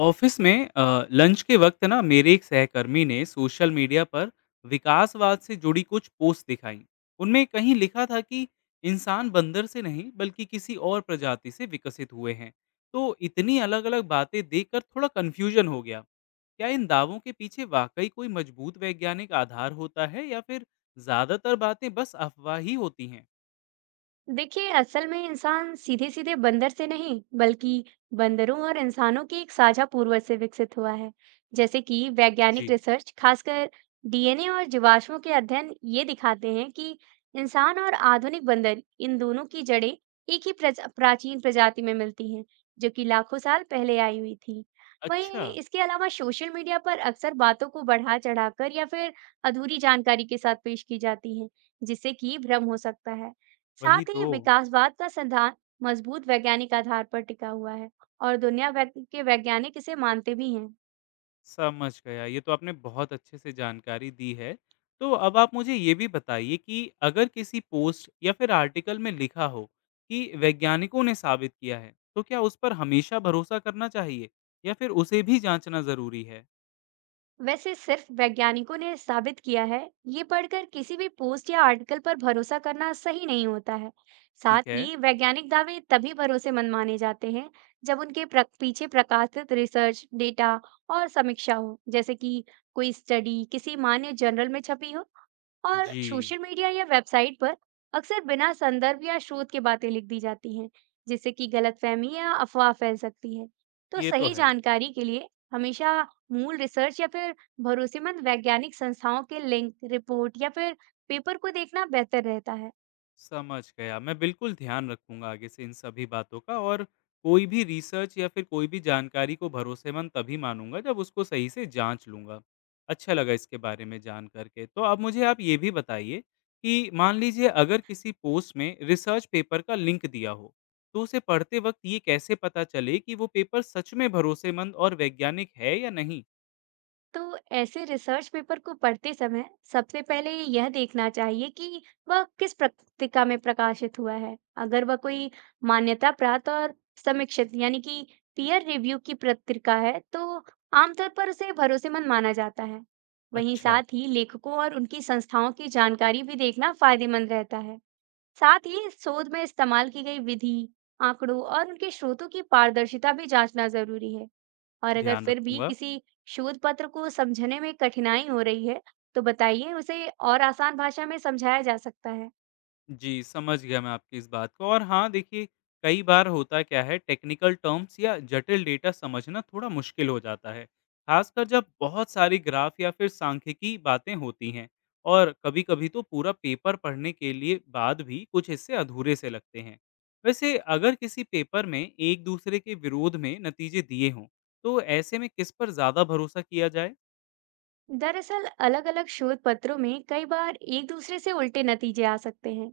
Office में lunch के वक्त ना मेरे एक सहकर्मी ने सोशल मीडिया पर विकासवाद से जुड़ी कुछ पोस्ट दिखाई। उनमें कहीं लिखा था कि इंसान बंदर से नहीं बल्कि किसी और प्रजाति से विकसित हुए हैं। तो इतनी अलग अलग बातें देखकर थोड़ा कन्फ्यूजन हो गया। क्या इन दावों के पीछे वाकई कोई मजबूत वैज्ञानिक आधार होता है या फिर ज्यादातर बातें बस अफवाह ही होती हैं? देखिए, असल में इंसान सीधे सीधे बंदर से नहीं, बल्कि बंदरों और इंसानों के एक साझा पूर्वज से विकसित हुआ है। जैसे कि वैज्ञानिक जी। रिसर्च, खासकर डीएनए और जीवाश्मों के अध्ययन ये दिखाते हैं कि इंसान और आधुनिक बंदर, इन दोनों की जड़ें एक ही प्रज, प्राचीन प्रजाति में मिलती हैं, जो कि लाखों साल पहले आई हुई थी। अच्छा। वहीं इसके अलावा सोशल मीडिया पर अक्सर बातों को बढ़ा चढ़ाकर या फिर अधूरी जानकारी के साथ पेश की जाती है, जिससे कि भ्रम हो सकता है। वही साथ तो। ही विकासवाद का सिद्धांत मजबूत वैज्ञानिक आधार पर टिका हुआ है और दुनिया भर के वैज्ञानिक इसे मानते भी हैं। समझ गया। ये तो आपने बहुत अच्छे से जानकारी दी है। तो अब आप मुझे ये भी बताइए कि अगर किसी पोस्ट या फिर आर्टिकल में लिखा हो कि वैज्ञानिकों ने साबित किया है, तो क्या उस पर हमेशा भरोसा करना चाहिए या फिर उसे भी जाँचना ज़रूरी है? वैसे सिर्फ वैज्ञानिकों ने साबित किया है, ये पढ़कर किसी भी पोस्ट या आर्टिकल पर भरोसा करना सही नहीं होता है। साथ ठीक है। ही वैज्ञानिक दावे तभी भरोसेमंद माने जाते हैं, जब उनके पीछे प्रकाशित रिसर्च डेटा और समीक्षा हो। जैसे कि कोई स्टडी किसी मान्य जर्नल में छपी हो। और जी। सोशल मीडिया या वेबसाइट पर अक्सर बिना संदर्भ या स्रोत के बातें लिख दी जाती हैं, जिससे कि गलतफहमी या अफवाह फैल सकती है। तो ये तो सही है। जानकारी के लिए हमेशा मूल रिसर्च या फिर भरोसेमंद वैज्ञानिक संस्थाओं के लिंक, रिपोर्ट या फिर पेपर को देखना बेहतर रहता है। समझ गया। मैं बिल्कुल ध्यान रखूँगा आगे से इन सभी बातों का और कोई भी रिसर्च या फिर कोई भी जानकारी को भरोसेमंद तभी मानूँगा जब उसको सही से जाँच लूँगा। अच्छा लगा इसके बारे में जान कर के। तो अब मुझे आप ये भी बताइए कि मान लीजिए अगर किसी पोस्ट में रिसर्च पेपर का लिंक दिया हो, तो उसे पढ़ते वक़्त ये कैसे पता चले कि वो पेपर सच में भरोसेमंद और वैज्ञानिक है या नहीं? तो ऐसे रिसर्च पेपर को पढ़ते समय सबसे पहले यह देखना चाहिए कि वह किस पत्रिका में प्रकाशित हुआ है। अगर वह कोई मान्यता प्राप्त और समीक्षित, यानी कि पीयर रिव्यू की पत्रिका है, तो आमतौर पर उसे भरोसेमंद माना जाता है। वहीं अच्छा। साथ ही लेखकों और उनकी संस्थाओं की जानकारी भी देखना फायदेमंद रहता है। साथ ही इस शोध में इस्तेमाल की गई विधि, आंकड़ों और उनके स्रोतों की पारदर्शिता भी जांचना जरूरी है। और अगर ध्यान फिर भी रखूँगा। किसी शोध पत्र को समझने में कठिनाई हो रही है, तो बताइए, उसे और आसान भाषा में समझाया जा सकता है। जी, समझ गया मैं आपकी इस बात को। और हाँ, देखिए कई बार होता क्या है, टेक्निकल टर्म्स या जटिल डेटा समझना थोड़ा मुश्किल हो जाता है, ख़ासकर जब बहुत सारी ग्राफ या फिर सांख्यिकी बातें होती हैं। और कभी-कभी तो पूरा पेपर पढ़ने के लिए बाद भी कुछ हिस्से अधूरे से लगते हैं। वैसे अगर किसी पेपर में एक दूसरे के विरोध में नतीजे दिए हों, तो ऐसे में किस पर ज़्यादा भरोसा किया जाए? दरअसल अलग-अलग शोध पत्रों में कई बार एक दूसरे से उल्टे नतीजे आ सकते हैं,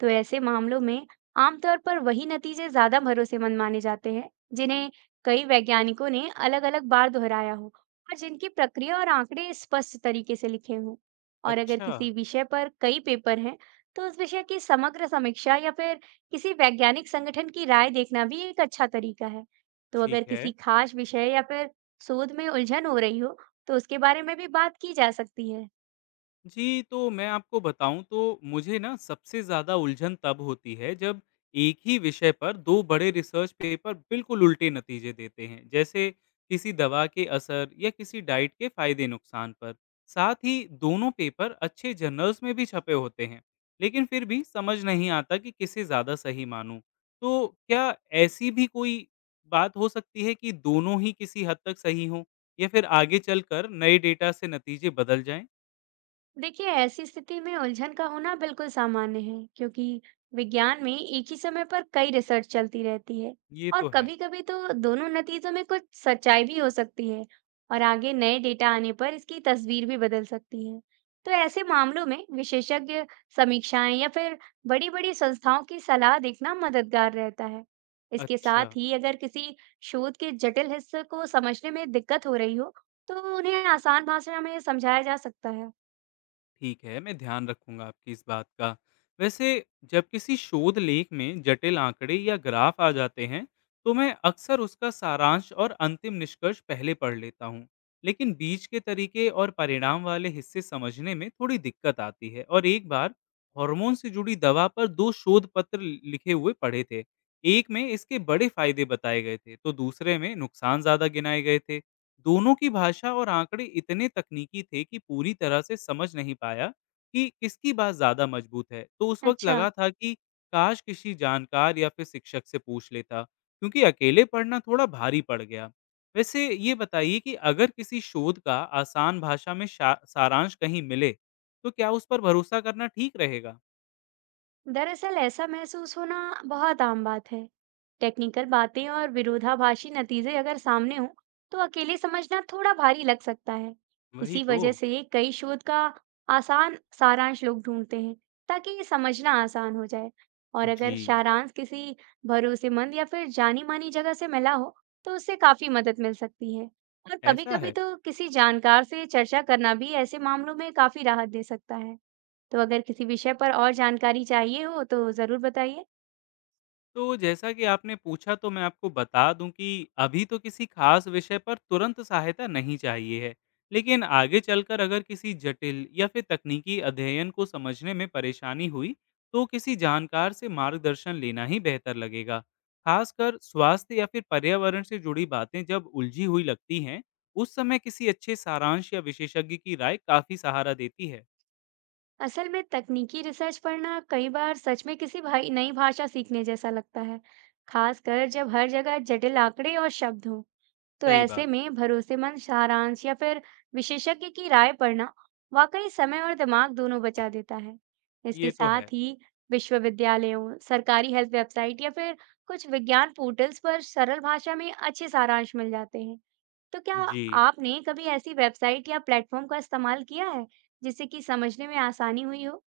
तो ऐसे मामलों में आमतौर पर वही नतीजे ज्यादा भरोसेमंद माने जाते हैं, जिन्हें कई वैज्ञानिकों ने अलग-अलग बार दोहराया हो और जिनकी प्रक्रिया और आंकड़े स्पष्ट तरीके से लिखे हों। और अगर अच्छा। किसी विषय पर कई पेपर हैं, तो उस विषय की समग्र समीक्षा या फिर किसी वैज्ञानिक संगठन की राय देखना भी एक अच्छा तरीका है। तो अगर ठीक है। किसी खास विषय या फिर शोध में उलझन हो रही हो, तो उसके बारे में भी बात की जा सकती है। जी, तो मैं आपको बताऊँ तो मुझे ना सबसे ज़्यादा उलझन तब होती है जब एक ही विषय पर 2 बड़े रिसर्च पेपर बिल्कुल उल्टे नतीजे देते हैं। जैसे किसी दवा के असर या किसी डाइट के फ़ायदे-नुकसान पर। साथ ही दोनों पेपर अच्छे जर्नल्स में भी छपे होते हैं, लेकिन फिर भी समझ नहीं आता कि किसे ज़्यादा सही मानूँ। तो क्या ऐसी भी कोई बात हो सकती है कि दोनों ही किसी हद तक सही हों या फिर आगे चलकर नए डेटा से नतीजे बदल जाएँ? देखिए, ऐसी स्थिति में उलझन का होना बिल्कुल सामान्य है, क्योंकि विज्ञान में एक ही समय पर कई रिसर्च चलती रहती है। ये और तो है। कभी-कभी तो दोनों नतीजों में कुछ सच्चाई भी हो सकती है और आगे नए डेटा आने पर इसकी तस्वीर भी बदल सकती है। तो ऐसे मामलों में विशेषज्ञ समीक्षाएं या फिर बड़ी-बड़ी संस्थाओं की सलाह देखना मददगार रहता है। इसके अच्छा। साथ ही अगर किसी शोध के जटिल हिस्से को समझने में दिक्कत हो रही हो, तो उन्हें आसान भाषा में समझाया जा सकता है। ठीक है, मैं ध्यान रखूँगा आपकी इस बात का। वैसे जब किसी शोध लेख में जटिल आंकड़े या ग्राफ आ जाते हैं, तो मैं अक्सर उसका सारांश और अंतिम निष्कर्ष पहले पढ़ लेता हूँ। लेकिन बीच के तरीके और परिणाम वाले हिस्से समझने में थोड़ी दिक्कत आती है। और एक बार हार्मोन से जुड़ी दवा पर 2 शोध पत्र लिखे हुए पढ़े थे। एक में इसके बड़े फायदे बताए गए थे, तो दूसरे में नुकसान ज़्यादा गिनाए गए थे। दोनों की भाषा और आंकड़े इतने तकनीकी थे कि पूरी तरह से समझ नहीं पाया कि किसकी बात ज्यादा मजबूत है। तो उस वक्त अच्छा, लगा था कि काश किसी जानकार या फिर शिक्षक से पूछ लेता, क्योंकि अकेले पढ़ना थोड़ा भारी पड़ गया। वैसे ये बताइए कि अगर किसी शोध का आसान भाषा में सारांश कहीं मिले तो क्या उस पर भरोसा करना ठीक रहेगा? दरअसल ऐसा महसूस होना बहुत आम बात है। टेक्निकल बातें और विरोधाभासी नतीजे अगर सामने हों, तो अकेले समझना थोड़ा भारी लग सकता है। वही इसी तो। वजह से कई शोध का आसान सारांश लोग ढूंढते हैं, ताकि ये समझना आसान हो जाए। और अगर जी। सारांश किसी भरोसेमंद या फिर जानी-मानी जगह से मिला हो, तो उससे काफी मदद मिल सकती है। और ऐसा कभी-कभी है। तो किसी जानकार से चर्चा करना भी ऐसे मामलों में काफी राहत दे सकता है। तो अगर किसी विषय पर और जानकारी चाहिए हो तो ज़रूर बताइए। तो जैसा कि आपने पूछा तो मैं आपको बता दूं कि अभी तो किसी खास विषय पर तुरंत सहायता नहीं चाहिए है, लेकिन आगे चलकर अगर किसी जटिल या फिर तकनीकी अध्ययन को समझने में परेशानी हुई, तो किसी जानकार से मार्गदर्शन लेना ही बेहतर लगेगा। खासकर स्वास्थ्य या फिर पर्यावरण से जुड़ी बातें जब उलझी हुई लगती हैं, उस समय किसी अच्छे सारांश या विशेषज्ञ की राय काफी सहारा देती है। असल में तकनीकी रिसर्च पढ़ना कई बार सच में किसी भाई नई भाषा सीखने जैसा लगता है, खासकर जब हर जगह जटिल आंकड़े और शब्द हों। तो सही ऐसे बात। में भरोसेमंद सारांश या फिर विशेषज्ञ की राय पढ़ना वाकई समय और दिमाग दोनों बचा देता है। इसके ये तो है। साथ ही विश्वविद्यालयों, सरकारी हेल्थ वेबसाइट या फिर कुछ विज्ञान पोर्टल्स पर सरल भाषा में अच्छे सारांश मिल जाते हैं। तो क्या जी। आपने कभी ऐसी वेबसाइट या प्लेटफॉर्म का इस्तेमाल किया है, जिससे कि समझने में आसानी हुई हो?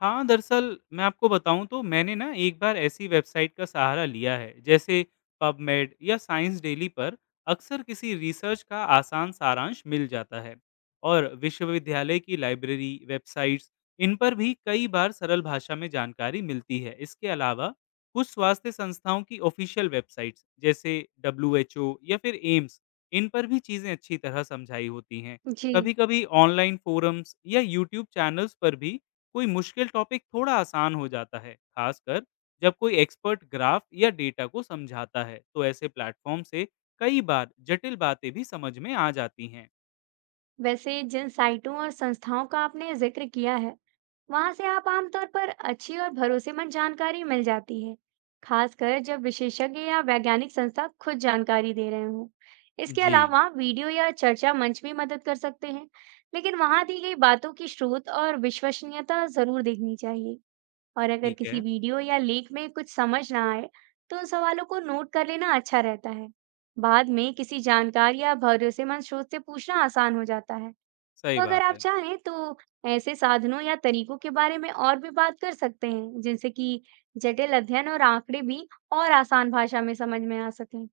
हाँ, दरअसल मैं आपको बताऊँ तो मैंने ना एक बार ऐसी वेबसाइट का सहारा लिया है, जैसे पबमेड या साइंस डेली पर अक्सर किसी रिसर्च का आसान सारांश मिल जाता है। और विश्वविद्यालय की लाइब्रेरी, वेबसाइट्स इन पर भी कई बार सरल भाषा में जानकारी मिलती है। इसके अलावा कुछ स्वास्थ्य संस्थाओं की ऑफ़िशियल वेबसाइट्स जैसे डब्ल्यूएचओ या फिर एम्स, इन पर भी चीज़ें अच्छी तरह समझाई होती हैं। जी, कभी-कभी ऑनलाइन फ़ोरम्स या यूट्यूब चैनल्स पर भी कोई मुश्किल टॉपिक थोड़ा आसान हो जाता है, खासकर जब कोई एक्सपर्ट ग्राफ या डेटा को समझाता है, तो ऐसे प्लेटफॉर्म से कई बार जटिल बातें भी समझ में आ जाती हैं। वैसे जिन साइटों और संस्थाओं का आपने जिक्र किया है, वहां से आप आमतौर पर अच्छी और भरोसेमंद जानकारी मिल जाती है, खासकर जब विशेषज्ञ या वैज्ञानिक संस्था खुद जानकारी दे रहे हों। इसके जी। अलावा वीडियो या चर्चा मंच भी मदद कर सकते हैं, लेकिन वहां दी गई बातों की स्रोत और विश्वसनीयता जरूर देखनी चाहिए। और अगर ठीक किसी है, वीडियो या लेख में कुछ समझ ना आए, तो उन सवालों को नोट कर लेना अच्छा रहता है। बाद में किसी जानकार या भरोसेमंद स्रोत से पूछना आसान हो जाता है। सही तो अगर बात आप है। चाहें तो ऐसे साधनों या तरीकों के बारे में और भी बात कर सकते हैं, जिनसे कि जटिल अध्ययन और आंकड़े भी और आसान भाषा में समझ में आ सकें।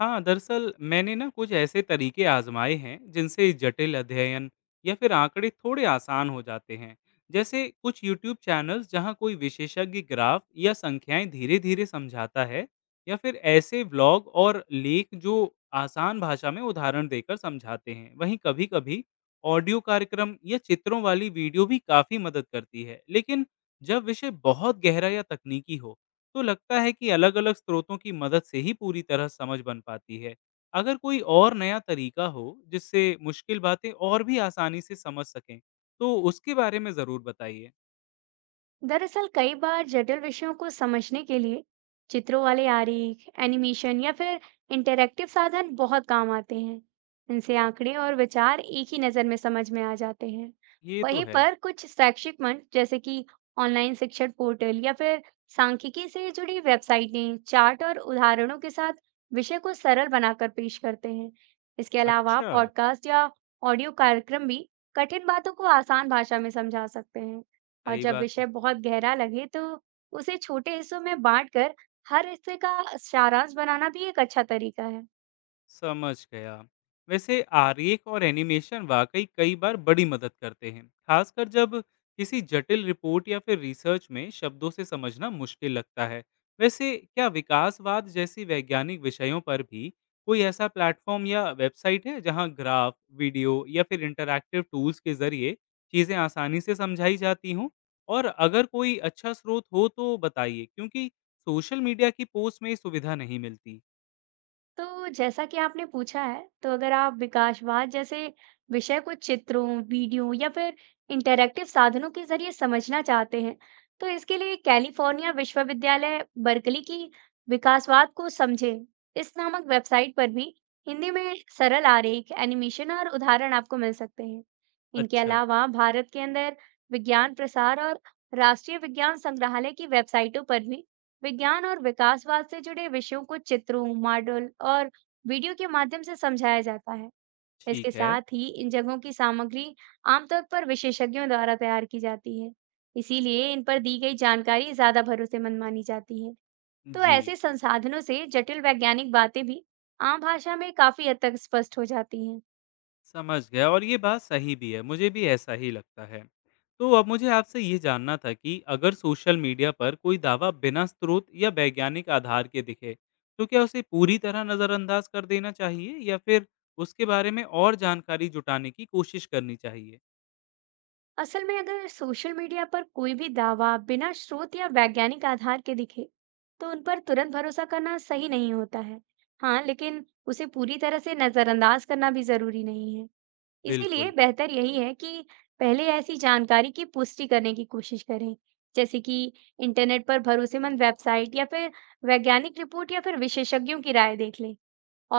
हाँ, दरअसल मैंने ना कुछ ऐसे तरीके आजमाए हैं जिनसे जटिल अध्ययन या फिर आंकड़े थोड़े आसान हो जाते हैं। जैसे कुछ यूट्यूब चैनल्स जहाँ कोई विशेषज्ञ ग्राफ या संख्याएं धीरे धीरे समझाता है, या फिर ऐसे ब्लॉग और लेख जो आसान भाषा में उदाहरण देकर समझाते हैं। वहीं कभी कभी ऑडियो कार्यक्रम या चित्रों वाली वीडियो भी काफ़ी मदद करती है, लेकिन जब विषय बहुत गहरा या तकनीकी हो तो लगता है कि अलग-अलग स्रोतों की मदद से ही पूरी तरह समझ बन पाती है। अगर कोई और नया तरीका हो जिससे मुश्किल बातें और भी आसानी से समझ सकें, तो उसके बारे में ज़रूर बताइए। दरअसल कई बार जटिल विषयों को समझने के लिए चित्रों वाले आरेख, एनिमेशन या फिर इंटरैक्टिव साधन बहुत काम आते हैं। इनसे आंकड़े और विचार एक ही नज़र में समझ में आ जाते हैं। ये तो वहीं है। पर कुछ शैक्षिक मंच, जैसे कि ऑनलाइन शिक्षण पोर्टल या फिर सांख्यिकी से जुड़ी वेबसाइटें चार्ट और उदाहरणों के साथ विषय को सरल बनाकर पेश करते हैं। इसके अलावा अच्छा। पॉडकास्ट या ऑडियो कार्यक्रम भी कठिन बातों को आसान भाषा में समझा सकते हैं। और सही जब बात है। विषय बहुत गहरा लगे, तो उसे छोटे हिस्सों में बांटकर हर हिस्से का सारांश बनाना भी एक अच्छा तरीका है। समझ गया। वैसे आरेख और एनिमेशन वाकई कई बार बड़ी मदद करते हैं, खासकर जब किसी जटिल रिपोर्ट या फिर रिसर्च में शब्दों से समझना मुश्किल लगता है। वैसे क्या विकासवाद जैसी वैज्ञानिक विषयों पर भी कोई ऐसा प्लेटफॉर्म या वेबसाइट है जहां ग्राफ, वीडियो या फिर इंटरैक्टिव टूल्स के जरिए चीज़ें आसानी से समझाई जाती हों? और अगर कोई अच्छा स्रोत हो तो बताइए, क्योंकि सोशल मीडिया की पोस्ट में ये सुविधा नहीं मिलती। तो जैसा कि आपने पूछा है, तो अगर आप विकासवाद जैसे विषय को चित्रों, वीडियो या फिर इंटरैक्टिव साधनों के जरिए समझना चाहते हैं, तो इसके लिए कैलिफोर्निया विश्वविद्यालय बर्कली की विकासवाद को समझे इस नामक वेबसाइट पर भी हिंदी में सरल आरेख, एनिमेशन और उदाहरण आपको मिल सकते हैं। इनके अच्छा। अलावा भारत के अंदर विज्ञान प्रसार और राष्ट्रीय विज्ञान संग्रहालय की वेबसाइटों पर भी विज्ञान और विकासवाद से जुड़े विषयों को चित्रों, मॉडल और वीडियो के माध्यम से समझाया जाता है। इसके ठीक है। साथ ही इन जगहों की सामग्री आमतौर पर विशेषज्ञों द्वारा तैयार की जाती है। इसीलिए इन पर दी गई जानकारी ज्यादा भरोसेमंद मानी जाती है। तो जी, ऐसे संसाधनों से जटिल वैज्ञानिक बातें भी आम भाषा में काफी हद तक स्पष्ट हो जाती हैं। समझ गया और ये बात सही भी है, मुझे भी ऐसा ही लगता है। तो अब मुझे आपसे ये जानना था कि अगर सोशल मीडिया पर कोई दावा बिना स्रोत या वैज्ञानिक आधार के दिखे, तो क्या उसे पूरी तरह नज़रअंदाज कर देना चाहिए या फिर उसके बारे में और जानकारी जुटाने की कोशिश करनी चाहिए? असल में अगर सोशल मीडिया पर कोई भी दावा बिना स्रोत या वैज्ञानिक आधार के दिखे, तो उन पर तुरंत भरोसा करना सही नहीं होता है। हाँ, लेकिन उसे पूरी तरह से नजरअंदाज करना भी जरूरी नहीं है। इसीलिए बिल्कुल। बेहतर यही है कि पहले ऐसी जानकारी की पुष्टि करने की कोशिश करें, जैसे कि इंटरनेट पर भरोसेमंद वेबसाइट या फिर वैज्ञानिक रिपोर्ट या फिर विशेषज्ञों की राय देख लें।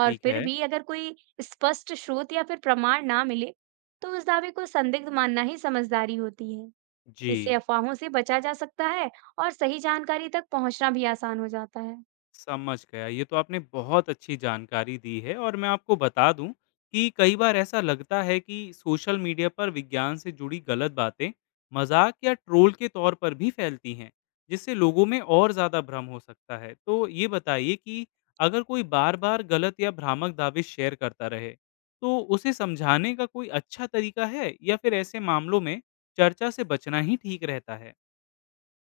और फिर है। भी अगर कोई स्पष्ट स्रोत या फिर प्रमाण ना मिले, तो उस दावे को संदिग्ध मानना ही समझदारी होती है। जी। इससे अफवाहों से बचा जा सकता है और सही जानकारी तक पहुंचना भी आसान हो जाता है। समझ गया। ये तो आपने बहुत अच्छी जानकारी दी है। और मैं आपको बता दूं कि कई बार ऐसा लगता है कि सोशल मीडिया पर विज्ञान से जुड़ी गलत बातें मजाक या ट्रोल के तौर पर भी फैलती हैं, जिससे लोगों में और ज़्यादा भ्रम हो सकता है। तो ये बताइए कि अगर कोई बार बार गलत या भ्रामक दावे शेयर करता रहे तो उसे समझाने का कोई अच्छा तरीका है या फिर ऐसे मामलों में चर्चा से बचना ही ठीक रहता है?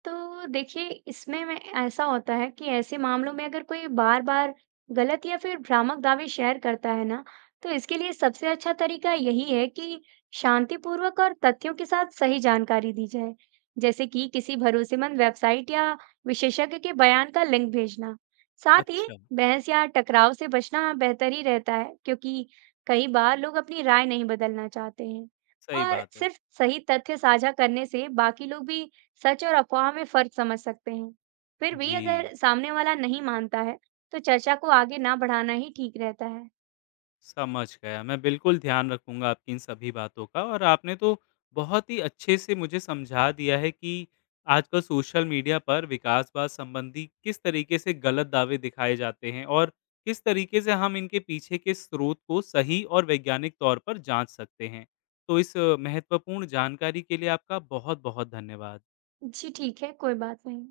तो देखिए, इसमें में ऐसा होता है कि ऐसे मामलों में अगर कोई बार-बार गलत या फिर भ्रामक दावे शेयर करता है ना, तो इसके लिए सबसे अच्छा तरीका यही है कि शांतिपूर्वक और तथ्यों के साथ सही जानकारी दी जाए। जैसे कि किसी भरोसेमंद वेबसाइट या विशेषज्ञ के बयान का लिंक भेजना। साथ ही अच्छा। बहस या टकराव से बचना बेहतर ही रहता है, क्योंकि कई बार लोग अपनी राय नहीं बदलना चाहते हैं। सही और बात है। सिर्फ सही तथ्य साझा करने से बाकी लोग भी सच और अफवाह में फर्क समझ सकते हैं। फिर भी जी। अगर सामने वाला नहीं मानता है, तो चर्चा को आगे ना बढ़ाना ही ठीक रहता है। समझ गया। मैं बिल्कुल ध्यान रखूँगा आपकी इन सभी बातों का और आपने तो बहुत ही अच्छे से मुझे समझा दिया है कि आजकल सोशल मीडिया पर विकासवाद संबंधी किस तरीके से गलत दावे दिखाए जाते हैं और किस तरीके से हम इनके पीछे के स्रोत को सही और वैज्ञानिक तौर पर जांच सकते हैं। तो इस महत्वपूर्ण जानकारी के लिए आपका बहुत-बहुत धन्यवाद। जी, ठीक है, कोई बात नहीं।